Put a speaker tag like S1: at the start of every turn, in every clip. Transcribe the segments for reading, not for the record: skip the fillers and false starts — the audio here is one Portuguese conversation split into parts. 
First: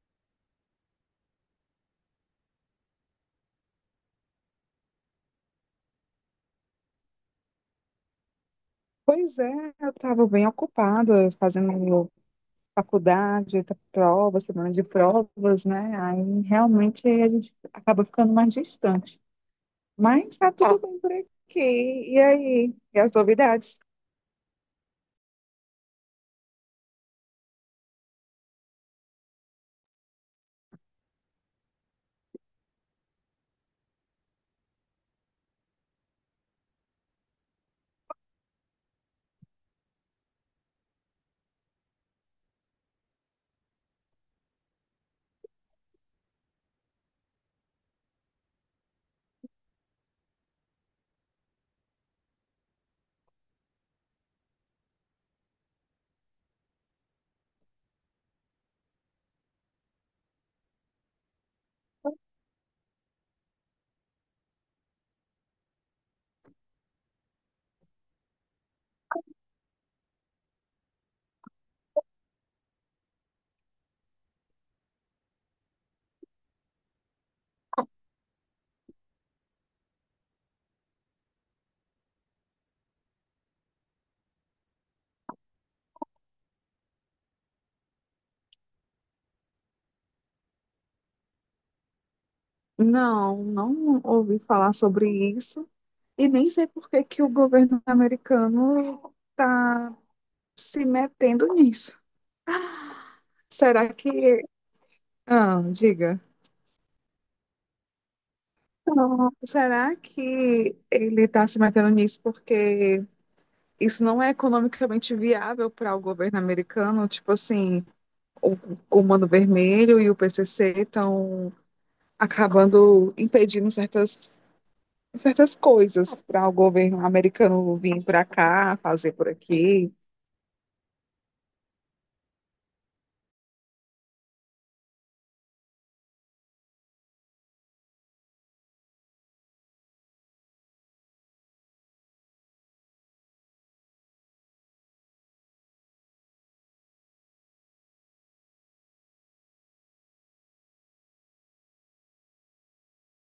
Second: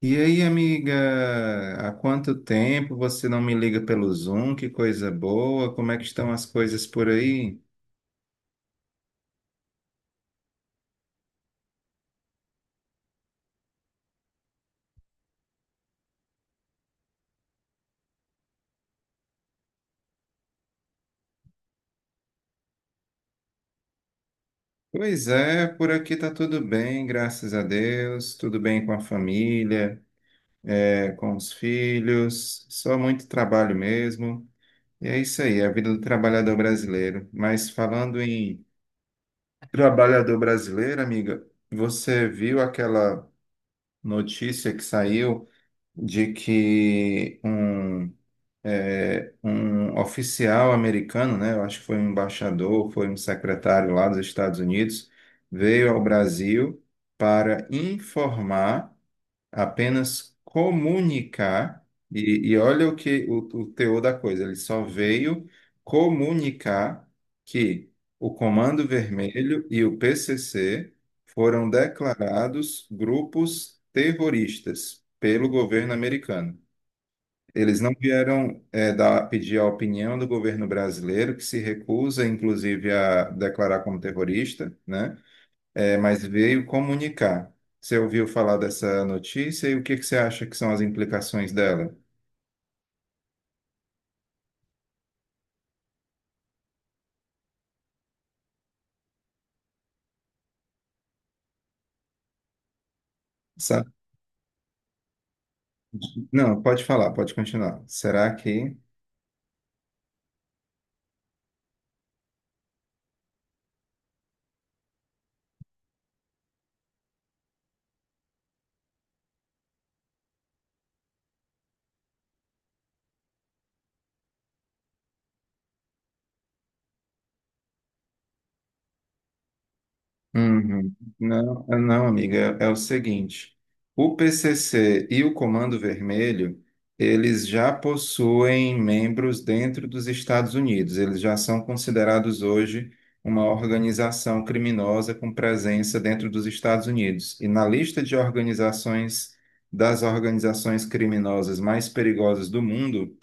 S1: E aí, amiga, há quanto tempo você não me liga pelo Zoom? Que coisa boa! Como é que estão as coisas por aí?
S2: Pois é, eu estava bem ocupada fazendo faculdade, prova, semana de provas, né? Aí realmente a gente acaba ficando mais distante. Mas tá tudo bem por aqui. E aí? E as novidades?
S1: Pois é, por aqui tá tudo bem, graças a Deus. Tudo bem com a família, com os filhos. Só muito trabalho mesmo. E é isso aí, é a vida do trabalhador brasileiro. Mas falando em trabalhador brasileiro, amiga, você viu aquela notícia que saiu de que um um oficial americano, né? Eu acho que foi um embaixador, foi um secretário lá dos Estados Unidos, veio ao Brasil para informar, apenas comunicar, e olha o que o teor da coisa, ele só veio comunicar que o Comando Vermelho e o PCC foram declarados grupos terroristas pelo governo americano. Eles não vieram pedir a opinião do governo brasileiro, que se recusa, inclusive, a declarar como terrorista, né? Mas veio comunicar. Você ouviu falar dessa notícia e o que que você acha que são as implicações dela?
S2: Não, não ouvi falar sobre isso e nem sei por que que o governo americano está se metendo nisso.
S1: Sabe?
S2: Será que... Ah, diga.
S1: Não, pode falar, pode continuar. Será que.
S2: Não, será que ele está se metendo nisso porque isso não é economicamente viável para o governo americano. Tipo assim, o Comando Vermelho e o PCC estão acabando impedindo certas coisas para o governo americano vir para cá, fazer por aqui.
S1: Uhum. Não, não, amiga, é o seguinte, o PCC e o Comando Vermelho, eles já possuem membros dentro dos Estados Unidos, eles já são considerados hoje uma organização criminosa com presença dentro dos Estados Unidos. E na lista de organizações, das organizações criminosas mais perigosas do mundo,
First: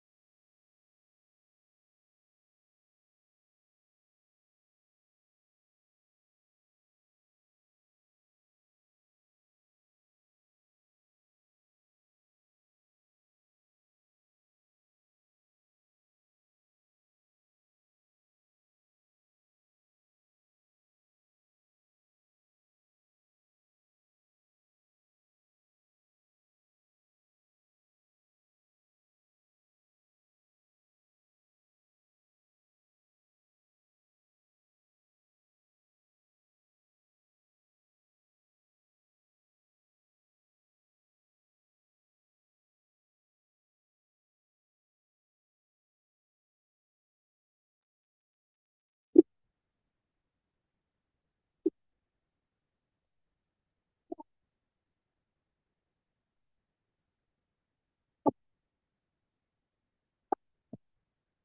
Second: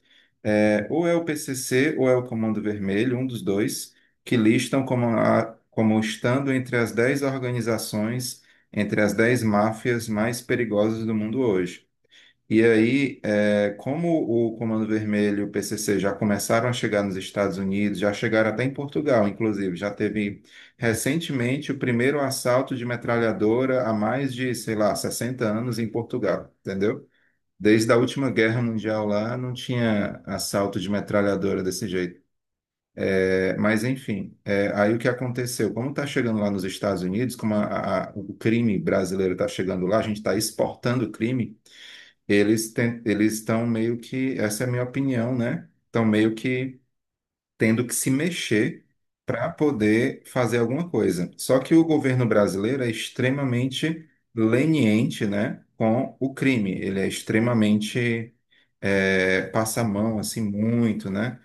S1: é, ou é o PCC ou é o Comando Vermelho, um dos dois, que listam como, como estando entre as 10 organizações, entre as 10 máfias mais perigosas do mundo hoje. E aí, é, como o Comando Vermelho e o PCC já começaram a chegar nos Estados Unidos, já chegaram até em Portugal, inclusive, já teve recentemente o primeiro assalto de metralhadora há mais de, sei lá, 60 anos em Portugal, entendeu? Desde a última guerra mundial lá, não tinha assalto de metralhadora desse jeito. É, mas, enfim, é, aí o que aconteceu? Como está chegando lá nos Estados Unidos, como o crime brasileiro está chegando lá, a gente está exportando crime, eles estão meio que, essa é a minha opinião, né? Estão meio que tendo que se mexer para poder fazer alguma coisa. Só que o governo brasileiro é extremamente leniente, né, com o crime. Ele é extremamente passa a mão assim muito, né,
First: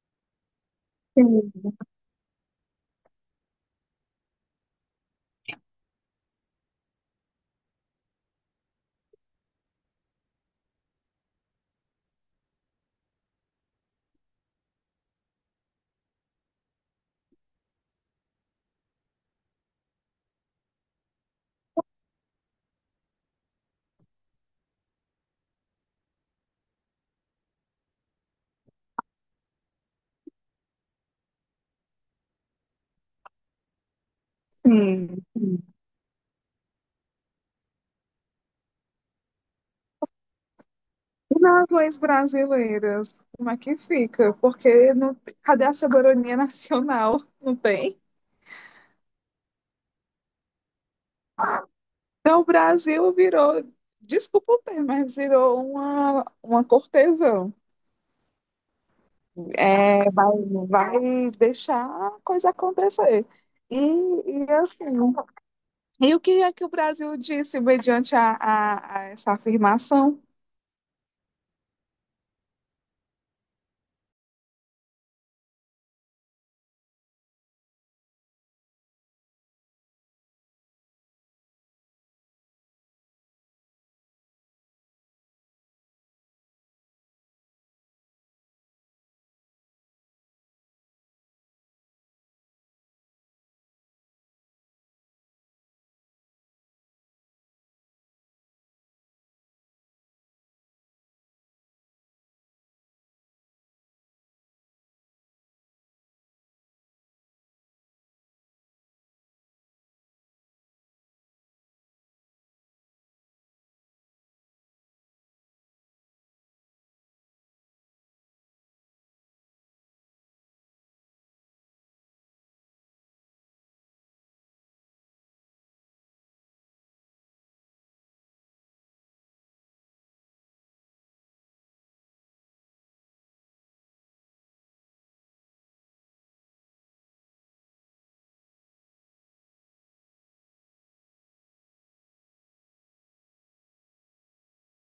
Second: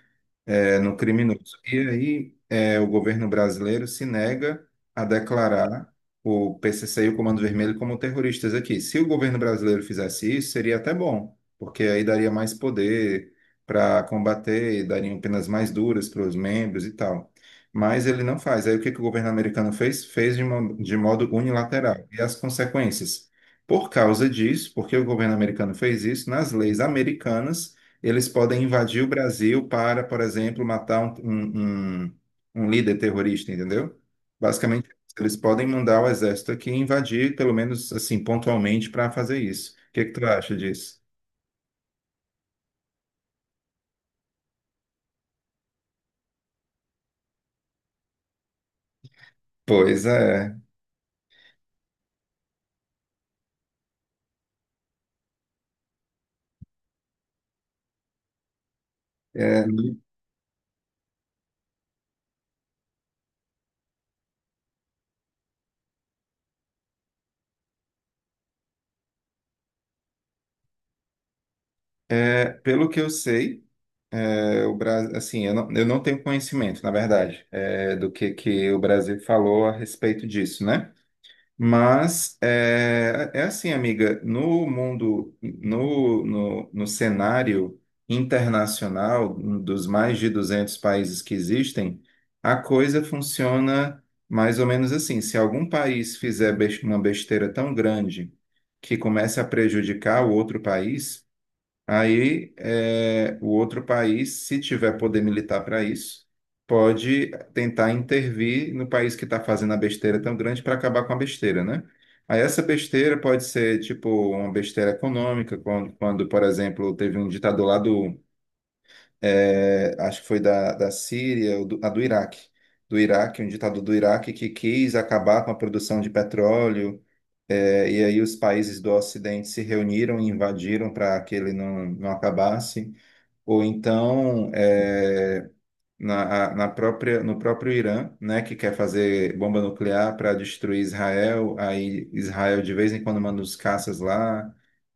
S1: no criminoso.
S2: Sim,
S1: E aí o governo brasileiro se nega a declarar o PCC e o Comando Vermelho como terroristas aqui. Se o governo brasileiro fizesse isso, seria até bom, porque aí daria mais poder para combater, dariam penas mais duras para os membros e tal. Mas ele não faz. Aí o que que o governo americano fez? Fez de modo unilateral. E as consequências? Por causa disso, porque o governo americano fez isso, nas leis americanas eles podem invadir o Brasil para, por exemplo, matar um líder terrorista, entendeu? Basicamente,
S2: sim.
S1: eles
S2: Sim.
S1: podem mandar o exército aqui e invadir, pelo menos assim, pontualmente, para fazer isso. O que que tu acha disso?
S2: E nas leis brasileiras, como é que fica? Porque não, cadê a soberania nacional? Não tem.
S1: Pois é.
S2: Então, o Brasil virou, desculpa o termo, mas virou uma cortesã.
S1: É,
S2: É, vai, vai deixar a coisa acontecer. E, e assim, e o que é que o Brasil disse mediante a essa afirmação?
S1: Pelo que eu sei, o Brasil, assim, eu não tenho conhecimento, na verdade, do que, o Brasil falou a respeito disso, né? Mas assim, amiga, no mundo, no cenário internacional um dos mais de 200 países que existem, a coisa funciona mais ou menos assim. Se algum país fizer uma besteira tão grande que comece a prejudicar o outro país, aí, é, o outro país, se tiver poder militar para isso, pode tentar intervir no país que está fazendo a besteira tão grande para acabar com a besteira, né? Aí essa besteira pode ser tipo uma besteira econômica, quando, por exemplo, teve um ditador lá do, acho que foi da Síria, ou do Iraque, um ditador do Iraque que quis acabar com a produção de petróleo e aí os países do Ocidente se reuniram e invadiram para que ele não acabasse. Ou então, na, a- na própria, no próprio Irã, né, que quer fazer bomba nuclear para destruir Israel, aí Israel de vez em quando manda os caças lá.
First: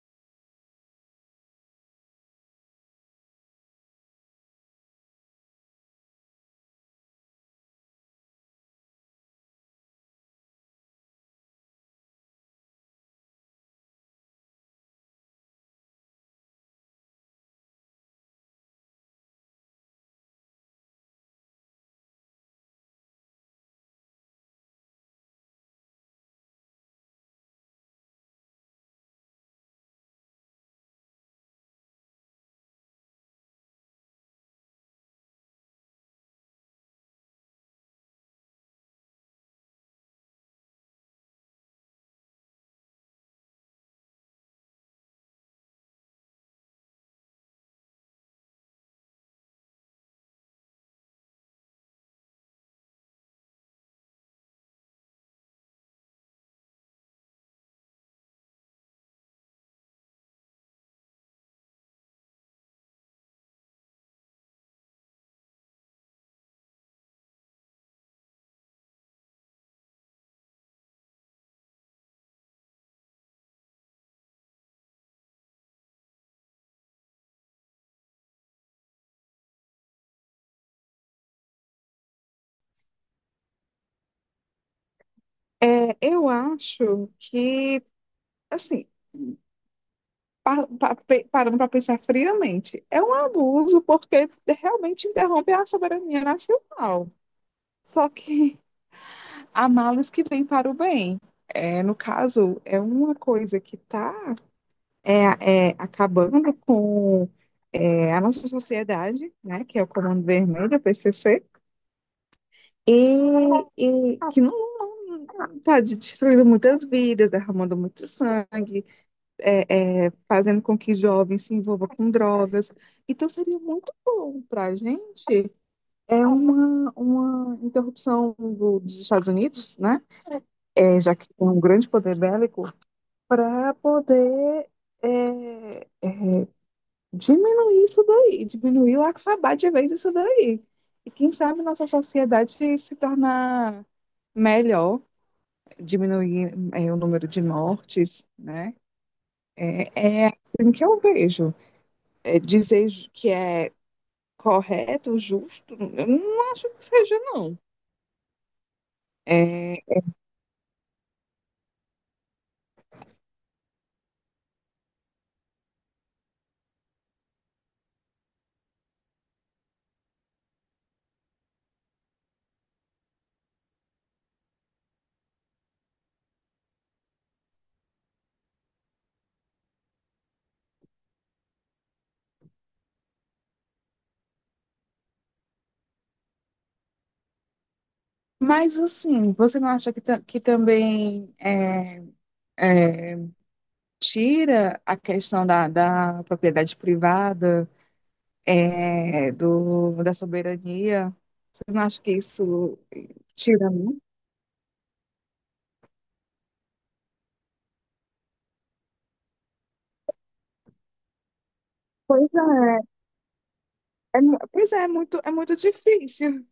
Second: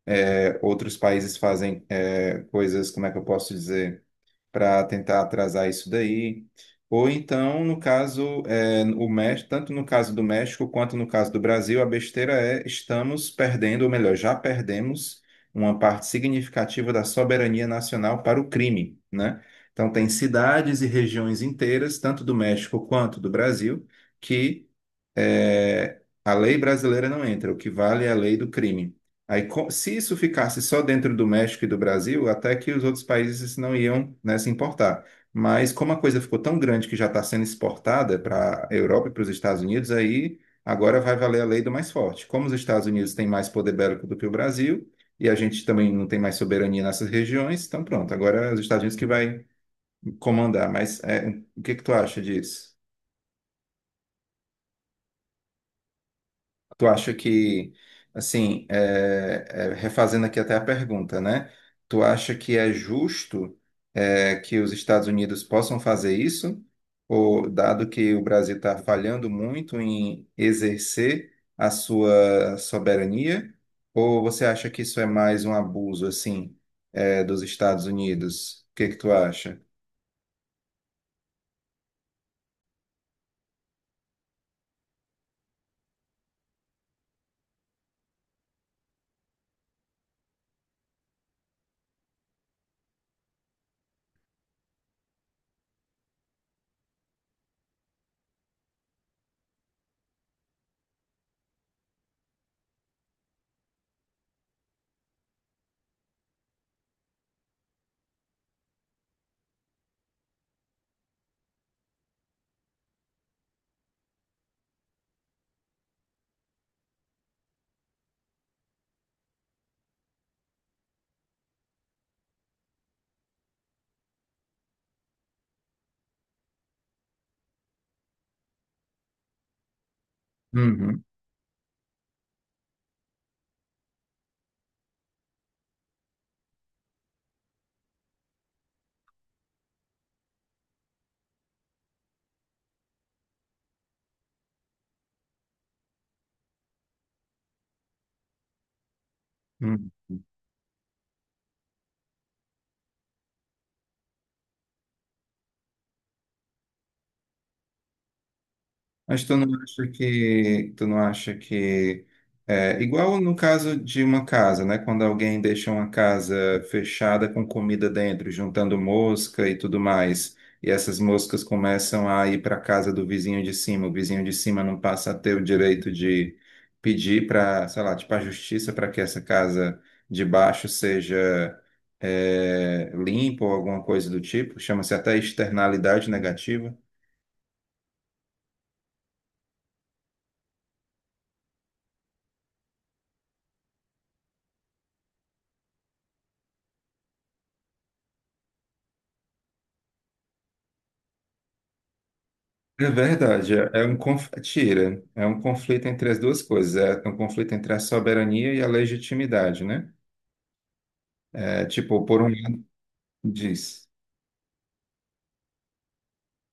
S1: Outros países fazem coisas, como é que eu posso dizer? Para tentar atrasar isso daí. Ou então, no caso, é, o México, tanto no caso do México quanto no caso do Brasil, a besteira é estamos perdendo, ou melhor, já perdemos uma parte significativa da soberania nacional para o crime, né? Então, tem cidades e regiões inteiras, tanto do México quanto do Brasil, que é, a lei brasileira não entra, o que vale é a lei do crime. Aí, se isso ficasse só dentro do México e do Brasil, até que os outros países não iam, né, se importar. Mas como a coisa ficou tão grande que já está sendo exportada para a Europa e para os Estados Unidos, aí agora vai valer a lei do mais forte. Como os Estados Unidos têm mais poder bélico do que o Brasil, e a gente também não tem mais soberania nessas regiões, então pronto, agora é os Estados Unidos que vai comandar. Mas é, o que que tu acha disso? Tu acha que, assim, refazendo aqui até a pergunta, né? Tu acha que é justo, é, que os Estados Unidos possam fazer isso, ou dado que o Brasil está falhando muito em exercer a sua soberania, ou você acha que isso é mais um abuso, assim, dos Estados Unidos? O que que tu acha?
S2: É, eu acho que, assim, parando para pensar friamente, é um abuso porque realmente interrompe a soberania nacional. Só que há males que vêm para o bem. É, no caso, é uma coisa que está acabando com a nossa sociedade, né, que é o Comando Vermelho, o PCC, e, e que não está destruindo muitas vidas, derramando muito sangue, fazendo com que jovens se envolvam com drogas. Então seria muito bom para a gente é uma interrupção dos Estados Unidos, né? É,
S1: Uhum,
S2: já que tem um grande poder bélico, para poder é, diminuir isso daí, diminuir ou acabar de vez isso daí. E quem sabe nossa sociedade se tornar melhor, diminuir o número de mortes, né?
S1: uhum.
S2: É, é assim que eu vejo. É, dizer que é correto, justo, eu não acho que seja, não.
S1: Mas
S2: É,
S1: tu não acha que igual no caso de uma casa, né? Quando alguém deixa uma casa fechada com comida dentro, juntando mosca e tudo mais, e essas moscas começam a ir para a casa do vizinho de cima, o vizinho de cima não passa a ter o direito de pedir para, sei lá, tipo a justiça para que essa casa de baixo seja limpa ou alguma coisa do tipo, chama-se até externalidade negativa.
S2: mas, assim, você não acha que, que também é, tira a questão da propriedade privada da soberania. Você não acha que isso
S1: É verdade, é
S2: tira
S1: é um
S2: muito?
S1: conf... é tira, é um conflito entre as duas coisas, é um conflito entre a soberania e a legitimidade, né? É tipo, por um
S2: Pois
S1: lado
S2: é,
S1: diz,
S2: é pois é, é muito difícil.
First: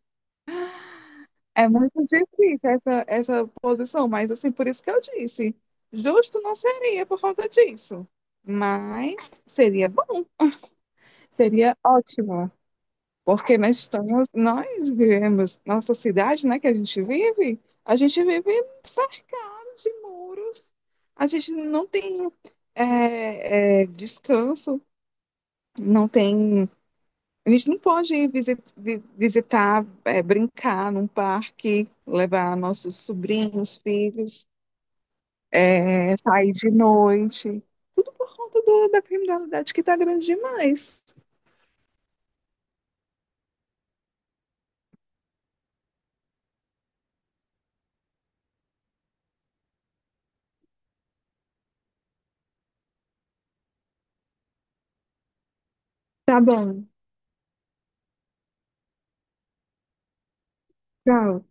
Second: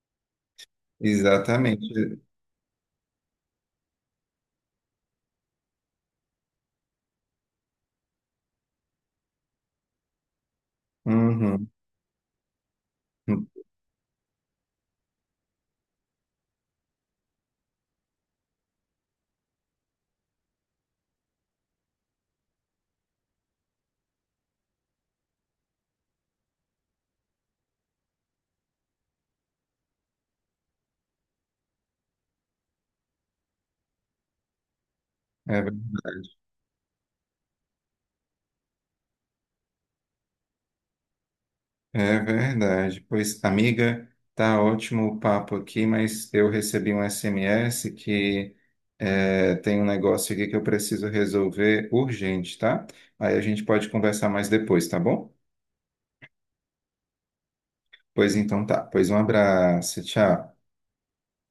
S2: É muito
S1: exatamente,
S2: difícil essa posição, mas assim, por isso que eu disse, justo não seria por conta disso. Mas seria bom,
S1: uhum.
S2: seria ótimo. Porque nós estamos, nós vivemos, nossa cidade, né, que a gente vive cercado de muros, a gente não tem descanso, não tem, a gente não pode ir visitar, é, brincar num parque, levar nossos sobrinhos, filhos,
S1: É
S2: é,
S1: verdade,
S2: sair de noite, tudo por conta da criminalidade que está grande demais.
S1: é verdade. Pois, amiga, tá ótimo o papo aqui, mas eu recebi um SMS que é, tem um negócio aqui que eu preciso resolver urgente, tá? Aí a gente pode conversar mais depois, tá bom?
S2: Tá bom,
S1: Pois então tá, pois um abraço, tchau.
S2: tchau.